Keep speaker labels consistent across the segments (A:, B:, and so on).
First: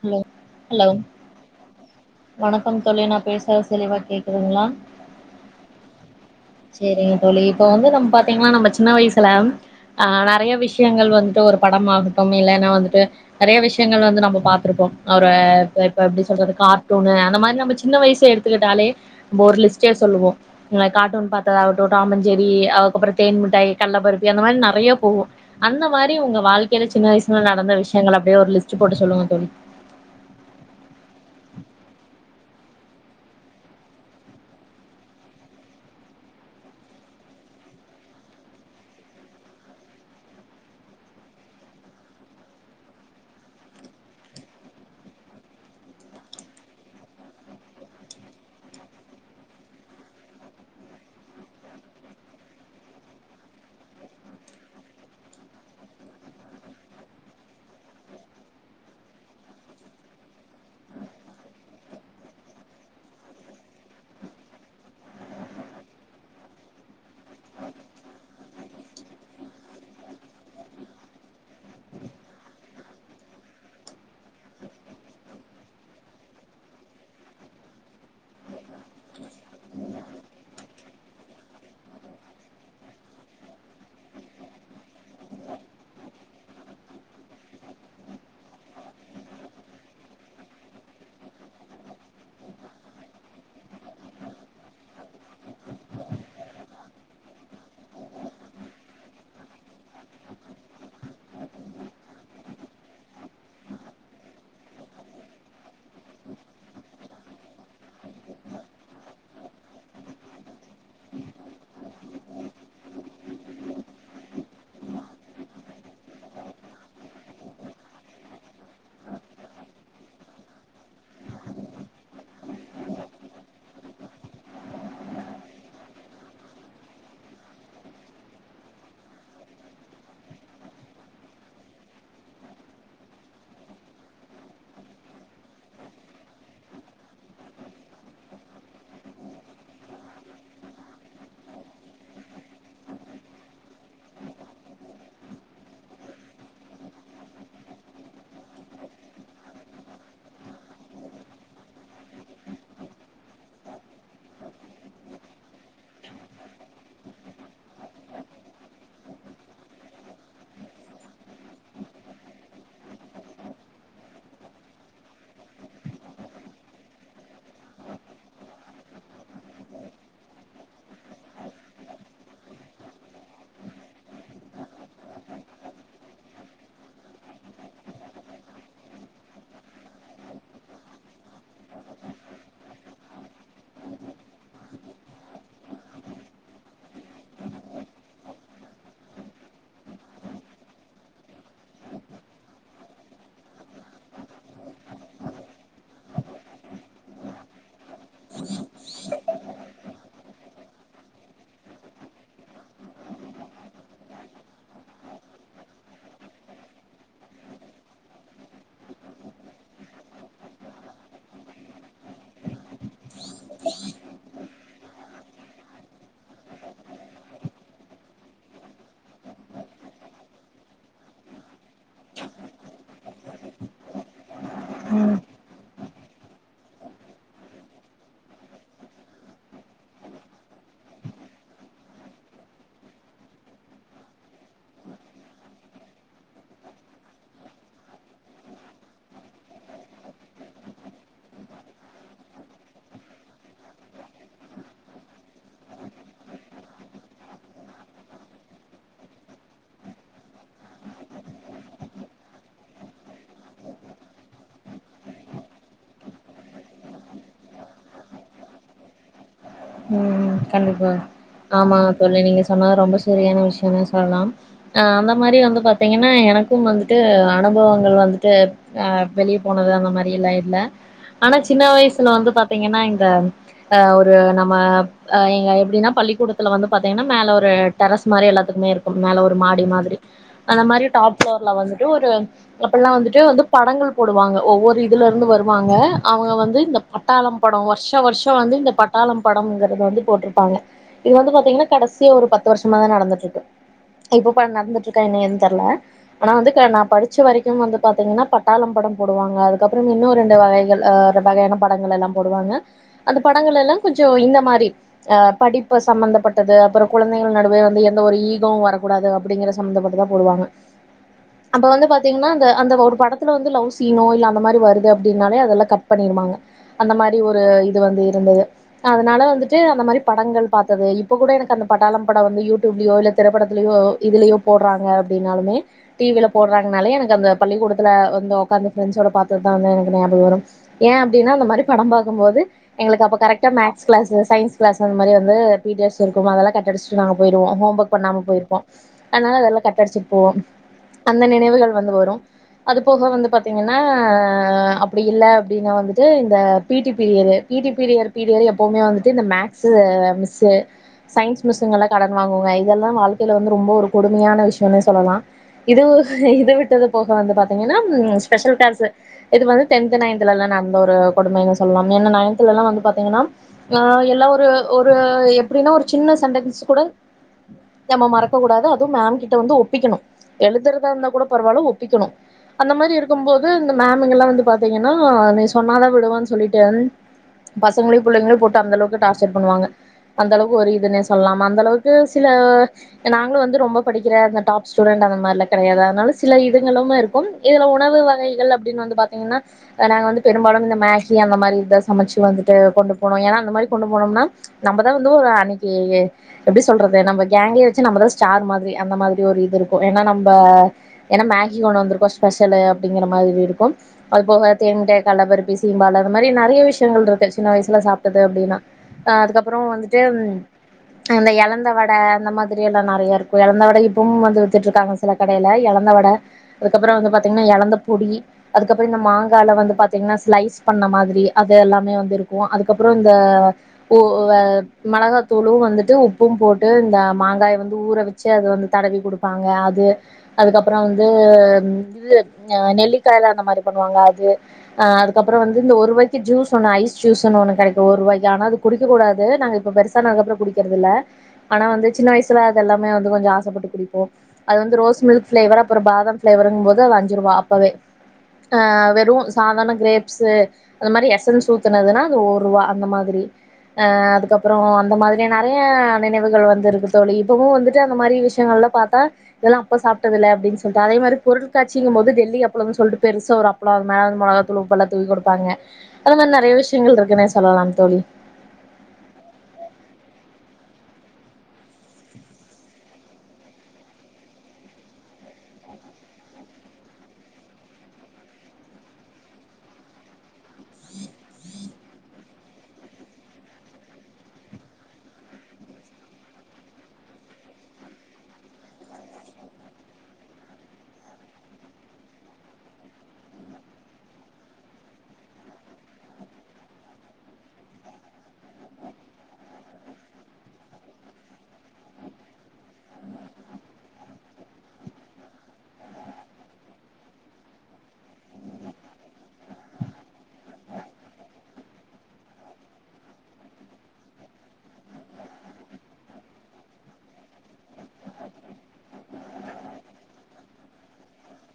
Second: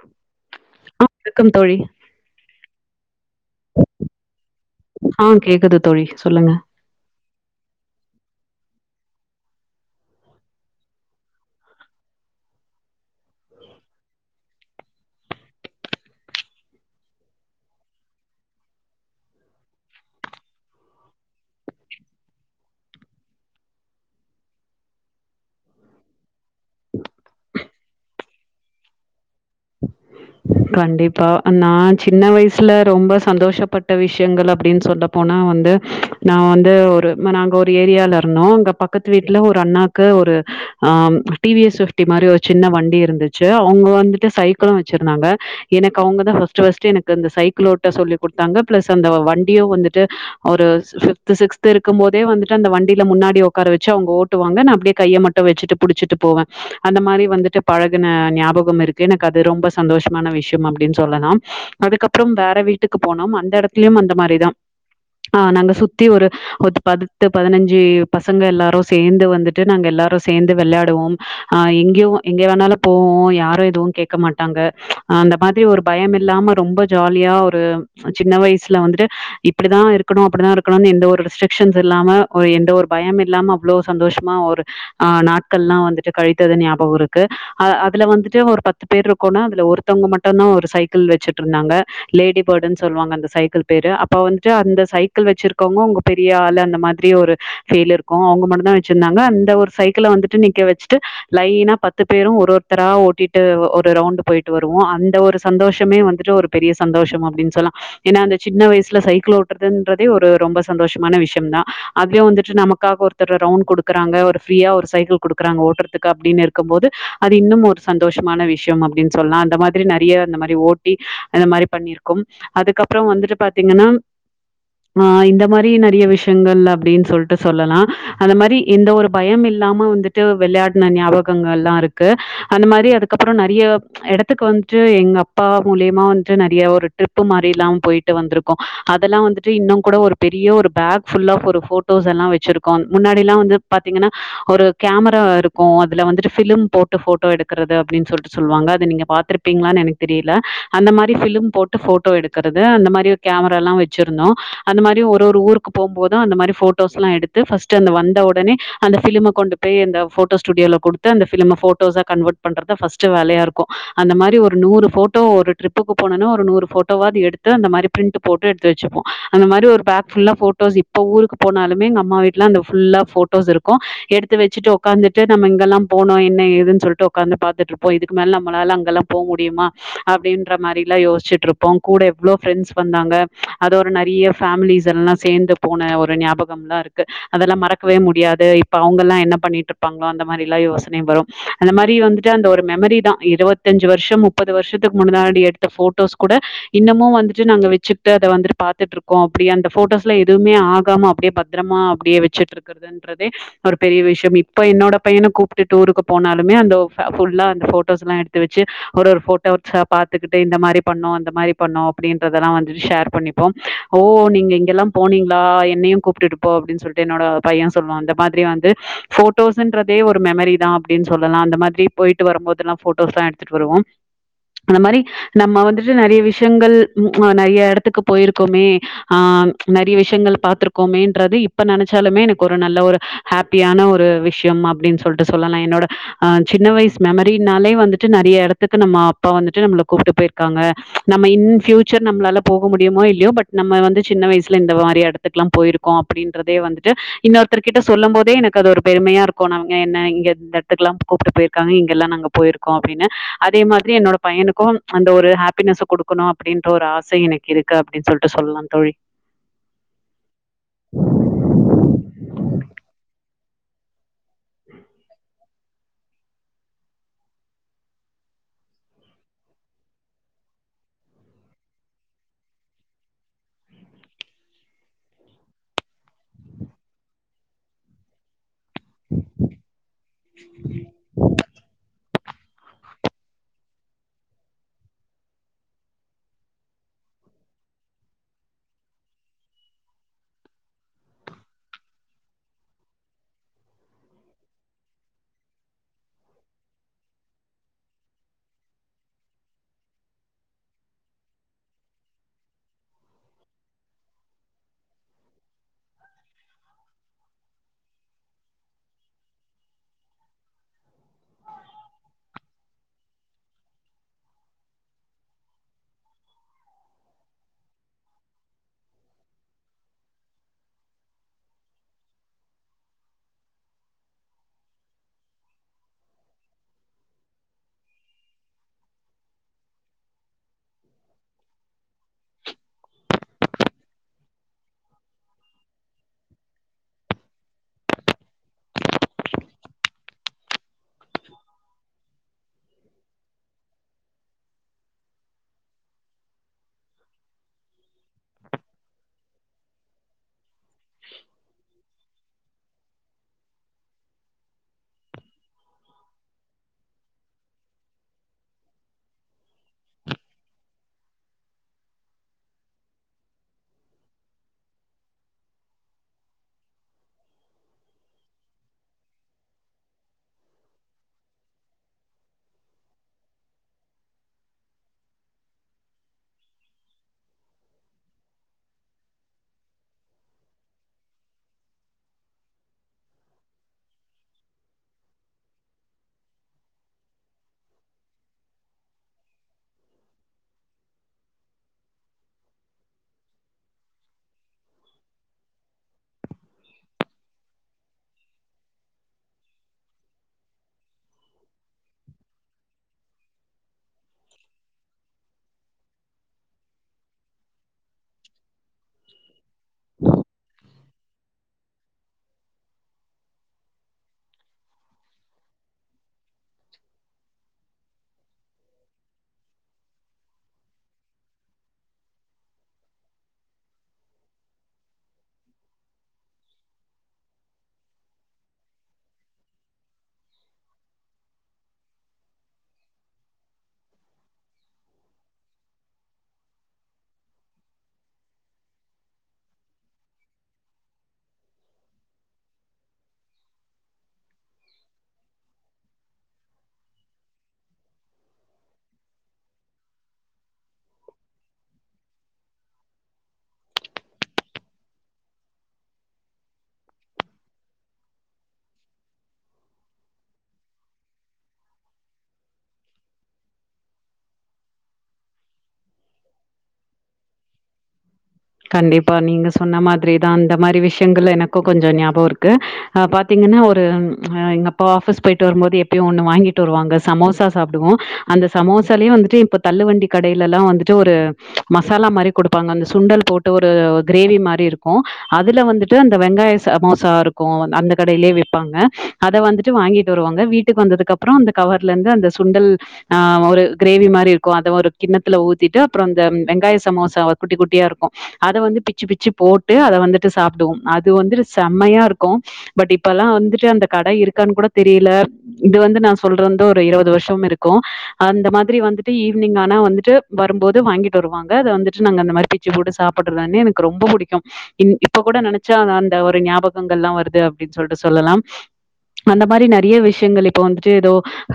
A: Hello hello
B: ஆ வணக்கம் தோழி
A: வணக்கம் தோழி நா பேசுறது தெளிவா கேக்குதுங்ளா
B: ஆ கேக்குது தோழி சொல்லுங்க
A: சேரிங்க தோழி இப்ப வந்து நம் பாத்தீங்கன்னா நம்ம சின்ன வயசுல ஆ நெறய விஷயங்கள் வந்துட்டு ஒரு படம் ஆகட்டும் இல்லன்னா வந்துட்டு நெறய விஷயங்கள் வந்து நம்ம பாத் இருப்போ அவ்ரு இப்ப இப்ப எப்டி சொல்றது கார்ட்டூனு அந்த மாரி நம்ம சின்ன வயசு எடுத்துக்கிட்டாலே ஒரு லிஸ்ட்டே சொல்லுவோ ந காட்டூன் பாத்ததாகட்டு டாம்மஞ்செரி அதுக்கப்பறோ தேன் மிட்டாய் கல்ல பர்பி அந்த மாரி நெறய போவு அந்த மாரி உங்க வாழ்க்கைல சின்ன வயசுல நடந்த விஷயங்கள் அப்டியே ஒரு லிஸ்ட் போட்டு சொல்லுங்க தோழி
B: கண்டிப்பா நா சின்ன வயசுல ரொம்ப சந்தோஷப்பட்ட விஷயங்கள் அப்டின் சொல்ல போனா வந்து நா வந்து ஒரு நாங்க ஒரு ஏரியால இருந்தோ அங்க பக்கத்து வீட்ல ஒரு அண்ணாக்கு ஒரு ஆம் டி வி எஸ் பிப்டி மாரி ஒரு சின்ன வண்டி இருந்துச்சு அவுங்க வந்துட்டு சைக்கிளு வச்சிருந்தாங்க எனக்கு அவுங்க தா ஃபஸ்ட்டு ஃபஸ்ட்டு எனக்கு இந்த சைக்கிளோட்ட சொல்லி குடுத்தாங்க பிளஸ் அந்த வண்டியு வந்துட்டு ஒரு சி ஃபிப்து சிக்ஸ்து இருக்கும் போதே வந்துட்டு அந்த வண்டில முன்னாடி உக்கார வச்சு அவுங்க ஓட் டுவாங்க நா அப்டியே கைய மட்டு வச்சுட்டு புடிச்சிட்டு போவே அந்த மாரி வந்துட்டு பழகுன ஞாபகம் இருக்கு எனக்கு அது ரொம்ப சந்தோஷ மான விஷ்யம் அப்டின் சொல்லலா அதுக்கப்றம் வேற வீட்டுக்கு போனோம் அந்த இடத்துலயு அந்த மாரிதா ஆ நாங்க சுத்தி ஒரு ஒது பத்து பதினஞ்சு பசங்க எல்லாரு சேந்து வந்துட்டு நாங்க எல்லாரு சேந்து வெள்யாடுவோம் ஆ எங்யு எங்கே வேணாலு போவோ யாரு எது கேக்க மாட்டாங்க ஆ அந்த மாதிரி ஒரு பயம் இல்லாம ரொம்ப ஜாலியா ஒரு சின்ன வயசுல வந்துட்டு இப் இப்டி தா இருக்கணு அப்டி தா இருக்கணுன் எந்த ஒரு ரெஸ்ட்ரிக்ஷன்ஸ் இல்லாம ஒரு எந்த ஒரு பயம் இல்லாம அவ்ளோ சந்தோஷமா ஒரு ஆ நாட்கள்லா வந்துட்டு கழித்தது ஞாபகோ இருக்கு அ அதுல வந்துட்டு ஒரு பத்து பேர் இருக்கோன்னா அது ல ஒருத்தவங்க மட்டுந்தா ஒரு சைக்கிள் வச்சுட்ருந்தாங்க லேடி பேர்டுன் சொல்வாங்க அந்த சைக்கிள் பேரு அப்ப வந்துட்டு அந்த சைக்கிள் வச்சிருக்கவங்க அவங்க பெரிய ஆள் அந்த மாதிரி ஒரு ஃபீல் இருக்கு அவங்க மட்டு தா வெச்சிருந்தாங்க அந்த ஒரு சைக்கிள வந்துட்டு நிக்க வெச்சுட்டு லைனா பத்து பேரு ஒரு ஒருத்தரா ஓட்டிட்டு ஒரு ரவுண்ட் போய் ட்டு வருவோ அந்த ஒரு சந்தோஷமே வந்துட்டு ஒரு பெரிய சந்தோஷம் அப்டின்னு சொல்லா ஏன்னா அந்த சின்ன வயசுல சைக்கிள் ஓட்டுறதுன்றதே ஒரு ரொம்ப சந்தோஷமான விஷயம் தா அதுலயு வந்துட்டு நமக்காக ஒரு த்தரு ரவுண்ட் குடுக்குறாங்க ஒரு ஃப்ரீயா ஒரு சைக்கிள் குடுக்குறாங்க ஓட்றதுக்கு அப்டின்னு இருக்கும் போது அது இன்னும் ஒரு சந்தோஷமான விஷயம் அப்டின் சொல்லா அந்த மாதிரி நறைய அந்த மாதிரி ஓட்டி அந்த மாரி பண்ணிருக்கும் அதுக்கு அப்றோ வந்துட்டு பாத்திங்கன்னா ஆ இந்த மாரி நறைய விஷயங்கள் அப்டின்னு சொல்ட்டு சொல்லலா அந்த மாரி எந்த ஒரு பயம் இல்லாம வந்துட்டு வெளையாடுன ஞாபகங்கள்லா இருக்கு அந்த மாரி அதுக்கப்புறோ நறைய எடத்துக்கு வந்துட்டு எங்க அப்பா மூலியமா வந்துட்டு நறைய ஒரு ட்ரிப்பு மாரில்லா போயி ட்டு வந்துருக்கோ அதெல்லா வந்துட்டு இன்னு கூட ஒரு பெரிய ஒரு பேக் ஃபுல் ஆஃப் ஒரு ஃபோட்டோஸ் எல்லா வெச்சிருக் கு முன்னாடி எல்லா வந்து பாத்தீங்கன்னா ஒரு கேமரா இருக்கு அதுல வந்துட்டு ஃபிலிம் போட்டு ஃபோட்டோ எடுக்கிறது அப்டின்னு சொல்ட்டு சொல்லுவாங்க அத நீங்க பாத்துருப்பீங்களானு எனக்கு தெரியில அந்த மாரி ஃபிலிம் போட்டு ஃபோட்டோ எடுக்குறது அந்த மாரி கேமரா எல்லா வெச்சிருந்தோ அந்த மாரி ஒரு ஊக்கு போம்போது அந்த மாரி ஃபோட்டோஸ்லா எடுத்து ஃபஸ்ட் அந்த வந்த ஒடனே அந்த ஃபிலிம கொண்டு போய் அந்த ஃபோட்டோ ஸ்டூடியோல கொடுத்து அந்த ஃபிலிம ஃபோட்டோஸா கன்வர்ட் பண்றத ஃபர்ஸ்டு வேலையா இரு க்கு அந்த மாரி ஒரு நூறு ஃபோட்டோ ஒரு ட்ரிப்புக்கு போனோனா ஒரு நூறு ஃபோட்டோவாது எடுத்து அந்த மாரி பிரிண்ட் போட்டு எடுத்து வெச்சுப்போ அந்த மாரி பேக் ஃபுல்லா ஃபோட்டோஸ் இப்போ ஊருக்கு போனாலுமே எங்க அமா வீட்டுலா அந்த ஃபுல்லா ஃபோ ட்டோஸ் இருக்கு எடுத்து வெச்சுட்டு உக்காந்துட்டு நம்ம இங்கெல்லா போனோ என்ன ஏதுன்னு சொல்ட்டு உக்காந்து பாத்துட்டு இருப்போ இதுக்கு மேல நம்மளால அங்கெல்லா போ முடியுமா அப்டின்ற மாரிலா யோச்சிட்டு இருப்போ கூட எவ்வளோ ப்ரெண்ட்ஸ் வந்தாங்க அது ஒரு நறைய பேமிலிஸ் எல்லா சேர்ந்து போன ஒரு ஞாபகம்லாம்லா இருக்கு அதெல்லா மறக்கவே முடியாது இப்ப அவங்க எல்லா என்ன பண்ணிட்டு இருப்பாங்களோ அந்த மாரி எல்லா யோசனை வரு அந்த மாரி வந்துட்டு அந்த ஒரு மெமரி தா இருவத்தஞ்சு வருஷ முப்பது வருஷத்துக்கு முன்னாடி எடுத்த ஃபோட்டோஸ் கூட இன்னமு வந்துட்டு நாங்க வெச்சுக்ட்டு அத வந்துட்டு பாத்துட்டு இருக்கோ அப்டி அந்த ஃபோட்டோஸ்ல எதுவுமே ஆகாம அப்டியே ப த்திரமா அப்டியே வச்சிட்டு இருக்கறதுன்றதே ஒரு பெரிய விஷயம் இப்ப என்னோட பையன கூப்ட்டு டூருக்கு போனாலுமே அந்த ஃப ஃபுல்லா அந்த ஃபோ ட்டோஸ்லா எடுத்து வெச்சு ஒரு ஒரு ஃபோட்டோ சா பாத்துகுட்டு இந்த மாரி பண்ணோ அந்த மாரி பண்ணோ அப்டின்றதெல்லா வந்துட்டு ஷேர் பண்ணிப்போ ஓ நீங்க இங்கெல்லாம் போனீங்களா என்னையு கூப்டுட்டு போ அப்டின்னு சொல்ட்டு என்னோட பைய சொல்லுவா அந்த மாதிரி வந்து ஃபோஞ்டோஸுன்றதே ஒரு மெமரி தா அப்டின்னு சொல்லலா அந்த மாத் போயிட்டு வரும்போதுல்லா ஃபோட்டோஸ்லா எடுத்துட்டு வருவோ அந்த மாரி நம்ம வந்து நறைய விஷயங்கள் ம் அ நறைய எடத்துக்கு போயிருக்கோமே ஆ நறைய விஷயங்கள் பாத்திருக்கோமேன்றது இப்ப நெனைச்சாலுமே எனக்கு ஒரு நல்ல ஒரு ஹாப்பியான ஒரு விஷயம் அப்டின்னு சொல்ட்டு சொல்லலா என்னோட அ சின்ன வயசு மெமரி நாலே வந்துட்டு நறைய எடத்துக்கு நம்ம அப்பா வந்துட்டு நம்மள கூப்ட்டு போயிருக்காங்க நம்ம இன் பியூச்சர் நம்ளால போக முடியுமோ இல்லையோ பட் நம்ம வந்து சின்ன வயசுல இந்த மாரி எடத்துக்குலா போயிருக்கோ அப்டின்றதே வந்துட்டு இன்னொருத்தர்கிட்ட சொல்லும் போதே எனக்கு அது ஒரு பெருமையா இருக்கு நாங் என்ன எந்த எடத்துக்கு எல்லா கூப்ட்டு போயிருக்காங்க இங்கெல்லா நாங்க போயிருக்கோ அப்டின்னு அதே மாதிரி என்னோட பையனுக்கு அந்த ஒரு ஹாப்பினஸ்ஸ கொடுக்கணு அப்டின்ற ஒரு ஆசை எனக்கு இருக்கு அப்டின் சொல்ட்டு சொல்லலா தோழி
A: ம் கண்டிப்பா ஆமா தோழி நீங்க சொன்ன ரொம்ப சரியான விஷயமே சொல்லலாம் ஆ அந்த மாரி வந்து பாத்தீங்கன்னா எனக்கும் வந்துட்டு அனுபவங்கள் வந்துட்டு ஆ வெளிய போனது அந்த மாதிரி எல்லாம் இல்ல ஆனா சின்ன வயசுல வந்து இந்த ஏஒரு நம் நம்ம எங்க எப்டின்னா பள்ளிக்கூடத்துல வந்து பாத்தீங்கன்னா மேல ஒரு டெரஸ் மாரி எல்லாத்துக்குமே இருக்கு மேல ஒரு மாடி மாதிரி அந்த மாரி டாப் ஃளோர்ல வந்துட்டு ஒரு அப்டிலா வந்துட்டு வந்து படங்கள் போடுவாங்க ஒவ்வொரு இதுல இருந்து வருவாங்க அவுங்க வந்து இந்த பட்டாளம் படம் வருஷா வருஷோ வந்து இந்த பட்டாளம் படம்ங்கிறது வந்து போட்டிருப்பாங்க இது வந்து பாத்தீங்கன்னா கடைசியா ஒரு பத்து வருஷமாதா நடந்துட்ருக்கு இப்பப்போ நடந்துட்டு இருக்கா என்ன ஏது தெர்ல ஆனா வந்து நா படிச்ச வரைக்கு வந்து பாத்தீங்கன்னா பட்டாளம் படம் போடுவாங்க அதுக்கப்பறோ இன்னு ரெண்டு வகைகள் ஆ இந்த வகையான படங்களெல்லா போடுவாங்க அந்த படங்களெல்லா கொஞ்சோ இந்த மாரி ஆ படிப்பு சமமந்தப்பட்டது அப்பறோ குழந்தைகள் நடுவே வந்து எந்த ஒரு ஈகோவு வரக்கூடாது அப்டிங்கற சம்மந்தப்பட்டதா போடுவாங்க அப்போ வந்து பாத்தீங்கன்னா அந்த அந்த ஒரு படத்துல வந்து லவ் சீனோ இல்ல அந்த மாரி வருது அப்டின்னாலே அதெலா கட் பண்ணிருவாங்க அந்த மாரி ஒரு இது வந்து இருந்துது அதனால வந்துட்டு அந்த மாரி படங்கள் பாத்தது இப்போ கூட எனக்கு அந்த பட்டாளம் படம் வந்து யூடூப்லியோ இல்ல திரைப்படத்துலியோ இதுலயோ போடுறாங்க அப்டின்னாலுமே டிவியில போடுறாங்கனாலே எனக்கு அந்த பள்ளிக்கூடத்துல வந்து உக்காந்து ஃப்ரெண்ட்ஸோட பாத்ததுதா வந்து எனக்கு ஞாபகோ வரு ஏன் அப்டின்னா அந்த மாரி படோ பாக்கு எங்களுக்கப்ப கரெக்ட் கிட்ட மேக்ஸ் கிளாஸ்ஸு சயின்ஸ் கிளாஸ்ஸு அத்மாரி வந்து பி டி க்ளாஸ் இருக்குன்ல அதெல்லா கட் அடிச்சுட்டு நாங்க போயிடுவோ ஹோம்ஒர்க் பண்ணாம போயிருப்போ அதனால அதெல்லா கட் அடிச்சிட்டு போவோ அந்த நினைவுகள் வந்து வரு அது போக வந்து பாத்தீங்கன்னா அப்டி இல்ல அப்டின்னா வந்துட்டு இந்த P T period P T period பீடியட் எப்பவுமே வந்துட்டு இந்த மேக்ஸ் மிஸ்ஸு சயின்ஸ் மிஸ்ங்கள்லா கடன் வாங்குவங்க இதெல்லா வாழ்க்கைல வந்து ரொம்ப ஒரு கொடுமையான விஷயம்ன்னே சொல்லலா இது இது விட்டத போக வந்து பாத்தீங்கன்னா ஸ்பெஷல் க்ளாஸ் இது வந்து டென்த் நைன்த்லலா நடந்த ஒரு கொடுமைனு சொல்லலா ஏன்னா நைன்த்லெல்லா வந்து பாத் திங்கன்னா நா எல்லா ஒரு ஒரு ம் எப்டின்னா ஒரு சின்ன சென்டன்ஸ்ஸு கூட நம்ம மறக்க கூடாது அதும் மேம் கிட்ட வந்து ஒப்பிக்கணு எழுதுறதா இருந்தா கூட பரவால்ல ஒப்பிக்கணு அந்த மாரி இருக்கும்போது இந்த மேமுங்கெல்லா வந்து பாத்தீங்கன்னா நீ சொன்னாதா விடுவன்னு சொல்லிட்டே பசங்களயு புள்ளங்களையு போட்டு அந்தளவுக்கு டார்ச்சர் பண்ணுவாங்க அந்த அளவுக்கு ஒரு இதுன்னே சொல்லலாம் அந்தளவுக்கு சில நாங்களு வந்து ரொம்ப படிக்கிற டாப் ஸ்டூடெண்ட் அந்த கெடையாது அதனால சில இதுங்களும் இருக்கும் இதுல உணவு வகைகள் அப்டினு வந்து பாத்தீங்கன்னா ஆ நாங்க வந்து பெரும்பாலு இந்த மேகி அந்த மாதிரி இதா சமச்சி வா கு கொண்டு போனோ ஏன்னா அந்த மாரி கொண்டு போனோனா நம்மதா வந்து ஒரு அன்னிக்கு இ எப்டி சொல்றது நம்ம கேங்கயே வச்சு நம்மதா ஸ்டார் மாதிரி அந்த மாதிரி ஒரு இது இருக்கு ஏன்னா நம்ப ஏன்னா மேகி கொண்டு வந்திருக்கோ ஸ்பெஷலு அப்டிங்கிற மாரி இருக்கு அதுபோக தேன் முட்டாய் கல்லப்பருப்பி சீம்பாலு அது மாரி நெறய விஷயங்கள் இருக்கு சின்ன வயசுல சாப்ட்டது அப்டின்னா ஆ அதுக்கப்பறோ வந்துட்டு அந்த எலந்த வட அந்த மாரி எல்லா நெறய இருக்கு எலந்த வட இப்பவும் வந்து வித்துட்டு இருக்காங்க சில கடைல எலந்த வட அதுக்கப்பறோ வந்து பாத்தீங்கன்னா எலந்த பொடி அதுக்கப்பறோ இந்த மாங்கால வந்து பாத்தீங்கன்னா ஸ்லைஸ் பண்ண மாதிரி அது எல்லாமே வந்து இருக்கு ஓ அதுக்கப்பறோ இந்த ஓ மொளகாத்தூளு வந்துட்டு உப்பு போட்டு இந்த மாங்காய வந்து ஊற வச் சி அது வந்து தடவி குடுப்பாங்க அது அதுக்கப்பறோ வந்து இது ஆ நெல்லிக்காய்ல அந்த மாரி பண்ணுவாங்க அது ஆ அதுக்கப்புற வந்து இந்த ஒருபாயிக்கு ஜூஸ் ஒன்னு ஐஸ் ஜூஸ்ன்னு ஒன்னு கெடைக்கு ஒரு ரூபாய்க்க ஆனா அது குடிக்கக் கூடாது நாங்க இப்ப பெருசானக்கப்பற குடிக்கிறதுல்ல ஆனா வந்து சின்ன வயசங அதெல்லாமே வந்து கொஞ்ச ஆசப்பட்டு குடிப்போ அது வந்து ரோஸ் மில்க் ஃபிளேவர் அப்பற பாதாம் ஃபிளேவருங்கும் போது அது அஞ்சு ரூபா அப்பவே ஆ வெறு சாதாரண கிரேப்ஸு அந்த மாரி எசன்ஸு ஊத்துனதுன்னா அது ஒருவா அந்த மாதிரி ஆ அதுக்கப்புற அந்த மாதிரி நெறைய நினைவுகள் வந்து இருக்கு தோழி இப்போவு வந்துட்டு அந்த மாரி விஷயங்கள்லா பாத்தா இதெல்லா அப்போ சாப்ட்டதுல அப்டின்னு சொல்லிட்டு அதே மாரி பொருள்காட்சிங்கும் போது டெல்லி அப்ளம் சொல்ட்டு பெருசா ஒரு அப் ளம் அது மேல மெளகாத்தூள் உப்புல்லா தூவி கொடுப்பாங்க அந்த மாரி நெறைய விஷயங்கள் இருக்குன்னே சொல்லலா தோழி
B: கண்டிப்பா நீங்க சொன்ன மாதிரிதா அந்த மாதிரி விஷயங்கள்ல எனக்கு கொஞ்ச ஞாபகோ இருக்கு ஆ பாத்தீங்கன்னா ஒரு ஆ எங்க அப்பா ஆஃபிஸ் போயிட்டு வரும்போது எப்பியு ஒண்ணு வாங்கிட்டு வருவாங்க சமோசா சாப்டுவோ அந்த சமோசாலையு வந்துட்டு இப்ப தள்ளு வண்டி கடையிலல்லா வந்துட்டு ஒரு மசாலா மாரி குடுப்பாங்க அந்த சுண்டல் போட் டு ஒரு கிரேவி மாரி இருக்கும் அதுல வந்துட்டு அந்த வெங்காய சமோசா இருக்கும் அந்த கடையிலேயே விப்பாங்க அத வந்துட்டு வாங்கிட்டு வருவாங்க வீட்டுக்கு வந்ததுக்கு அப்புறம் அந்த கவர்ல இருந்து அந்த சுண்டல் ஆ ஒரு கிரேவி மாரி இருக்கும் அத ஒரு கிண்ணத்துல ஊத்திட்டு அப்புற இந்த வெங்காய சமோசா குட்டி குட்டியா இருக்கு அத வந்து பிச்சு பிச்சு போட்டு அத வந்துட்டு சாப்டுவோ அது வந்துட்டு செம்மையா இருக்கு பட் இப்ப எல்லா வந்துட்டு அந்த கட இருக்கான்னு கூட தெரியல இது வந்து நா சொல்ற வந்து ஒரு இருவது வருஷம் இருக்கு அந்த மாதிரி வந்துட்டு ஈவினிங் ஆனா வந்துட்டு வரும்போது வாங்கிட்டு வருவாங்க அத வந்துட்டு நாங்க அந்த மாதிரி பிச்சு போட்டு சாப் போட்டு தானே எனக்கு ரொம்ப புடிக்கு இந் இப்ப கூட நெனைச்சா அந்த ஒரு ஞாபகங்கள்லா வருது அப்டின்னு சொல்ட்டு சொல்லலாம் அந்த மாரி நெறைய விஷயங்கள் இப்போ வந்துட்டு ஏதோ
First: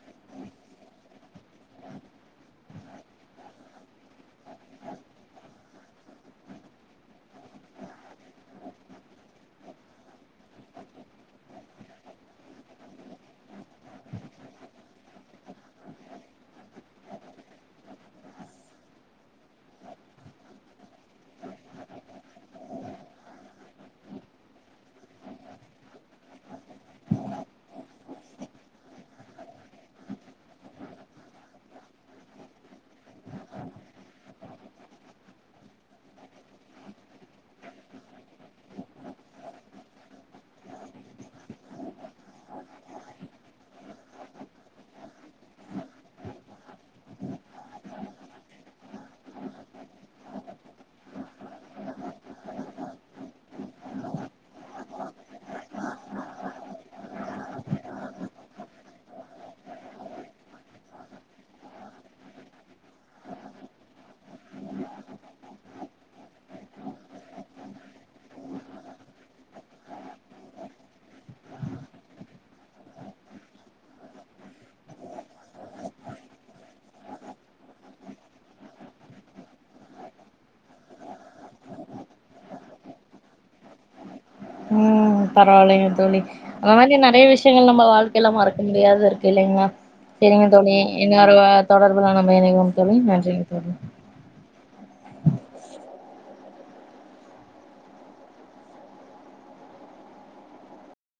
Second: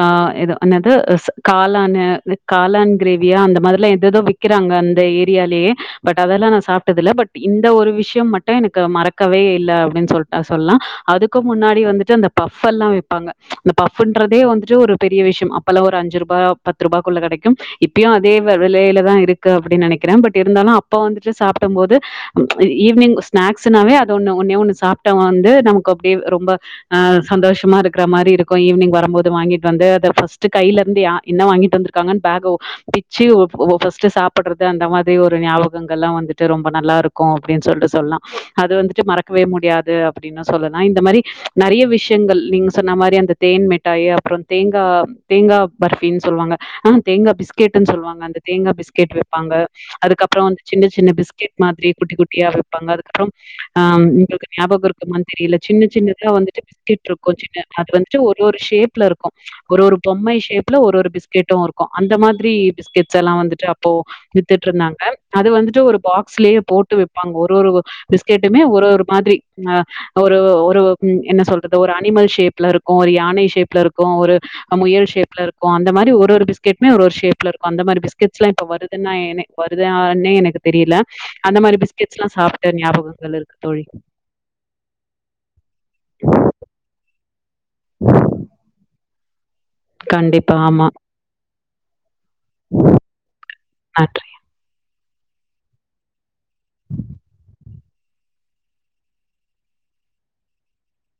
B: ஆ ஏத என்னது ஸ் காளானு காளான் கிரேவியா அந்த மாரில்லா ஏதேதோ விக்கிறாங்க அந்த ஏரியாலேயே பட் அதெல்லா நா சாப்ட்டதுல்ல பட் இந்த ஒரு விஷயம் மட்டு எனக்கு மறக்கவே இல்ல அப்டின்னு சொல்ட்டா சொல்லலா அதுக்கு முன்னாடி வந்துட்டு அந்த பஃப் எல்லா விப்பாங்க அந்த பஃபுன்றதே வந்துட்டு ஒரு பெரிய விஷயம் அப்பல்லா ஒரு அஞ்சு ரூபா பத்து ரூபாக்குள்ள கெடைக்கும் இப்பியு அதே வெ வெலையிலதா இருக்கு அப்டின்னு நெனைக்கிற பட் இருந்தாலு அப்போ வந்துட்டு சாப்டும் போது ஈவி்னிங் ஸ்நாக்ஸுனாவே அத ஒண்ணு ஒன்னே ஒண்ணு சாப்ட்டா வந்து நமக்கு அப்டியே ரொம்ப ஆ சந்தோஷமா இருக்குற மாரி இருக்கு ஈவினிங் வரம்போது வாங்கிட்டு வந்து அத ஃபஸ்ட்டு கையிலருந்து யா என்ன வாங்கிட்டு வந்துருக் காங்கன்னு பேக பிச்சு ஒ ஃபஸ்ட்டு சாப்புடுறது அந்த மாதிரி ஒரு ஞாபக ங்கள்லா வந்துட்டு ரொம்ப நல்லா இருக்கு அப்டின்னு சொல்லிட்டு சொல்லலா அது வந்துட்டு மறக்கவே முடியாது அப்டின்னு சொல்லலா இந்த மாரி நெறைய விஷயங்கள் நீங்க சொன்ன மாரி அந்த தேன் மிட்டாய் அப்புற தேங்கா தேங்கா பர்பின்னு சொல்லுவாங்க ஆ தேங்கா பிஸ்கெட்டுன்னு சொல்லுவாங்க அந்த தேங்கா பிஸ்கெட் விப்பாங்க அதுக்கப்புற வந்து சின்ன சின்ன பிஸ்கட் மாதிரி குட்டி குட்டியா விப்பாங்க அதுக்கப்புறம் ஆ உங்களுக்கு ஞாபக இருக்குமான்னு தெரியல சின்ன சின்னதா வந்துட்டு பிஸ்கெட் இருக்கு சின்ன அது வந்துட்டு ஒரு ஒரு ஷேப்ல இருக்கும் ஒரு ஒரு பொம்மை ஷேப்ல ஒரு பிஸ்கெட்டும் அந்த மாதிரி பிஸ்கெட்ஸ் எல்லா வந்துட்டு அப்போ வித்துட்ருந்தாங்க அது வந்துட்டு ஒரு பாக்ஸ்லேயே போட்டு விப்பாங்க ஒரு ஒரு பிஸ்கெட்டுமே ஒரு ஒரு மாதிரி ஆ ஒரு ஒரு என்ன சொல்றது ஒரு அனிமல் ஷேப்ல இருக்கும் ஒரு யானை ஷேப்ல இருக்கும் ஒரு ஆ முயல் ஷேப்ல இருக்கும் அந்த மாரி ஒரு பிஸ்கெட்மே ஒரு ஒரு ஷேப்ல இருக்கும் அந்த மாரி பிஸ்கெட்ஸ்லா இப்ப வருதுன்னு நா என்னே வருது தான்னே எனக்கு தெரியல அந்த மாரி பிஸ்கெட்ஸ்லா சாப்ட்ட ஞாபகங்கள் இருக்கு தோழி
A: ம் ம் பரவாயில்லைங்க தோழி அந்த மாரி நெறைய விஷியங்கள் நம்ம வாழ்க்கைல மறக்க முடியாது இருக்கு இல்லிங்ளா செரிங்க
B: கண்டிப்பா.
A: தோழி
B: ஆமா.
A: என்னரு தொடர்புலா நம்ம இனைவோ தோழி நன்றிங் தோழி
B: நன்றி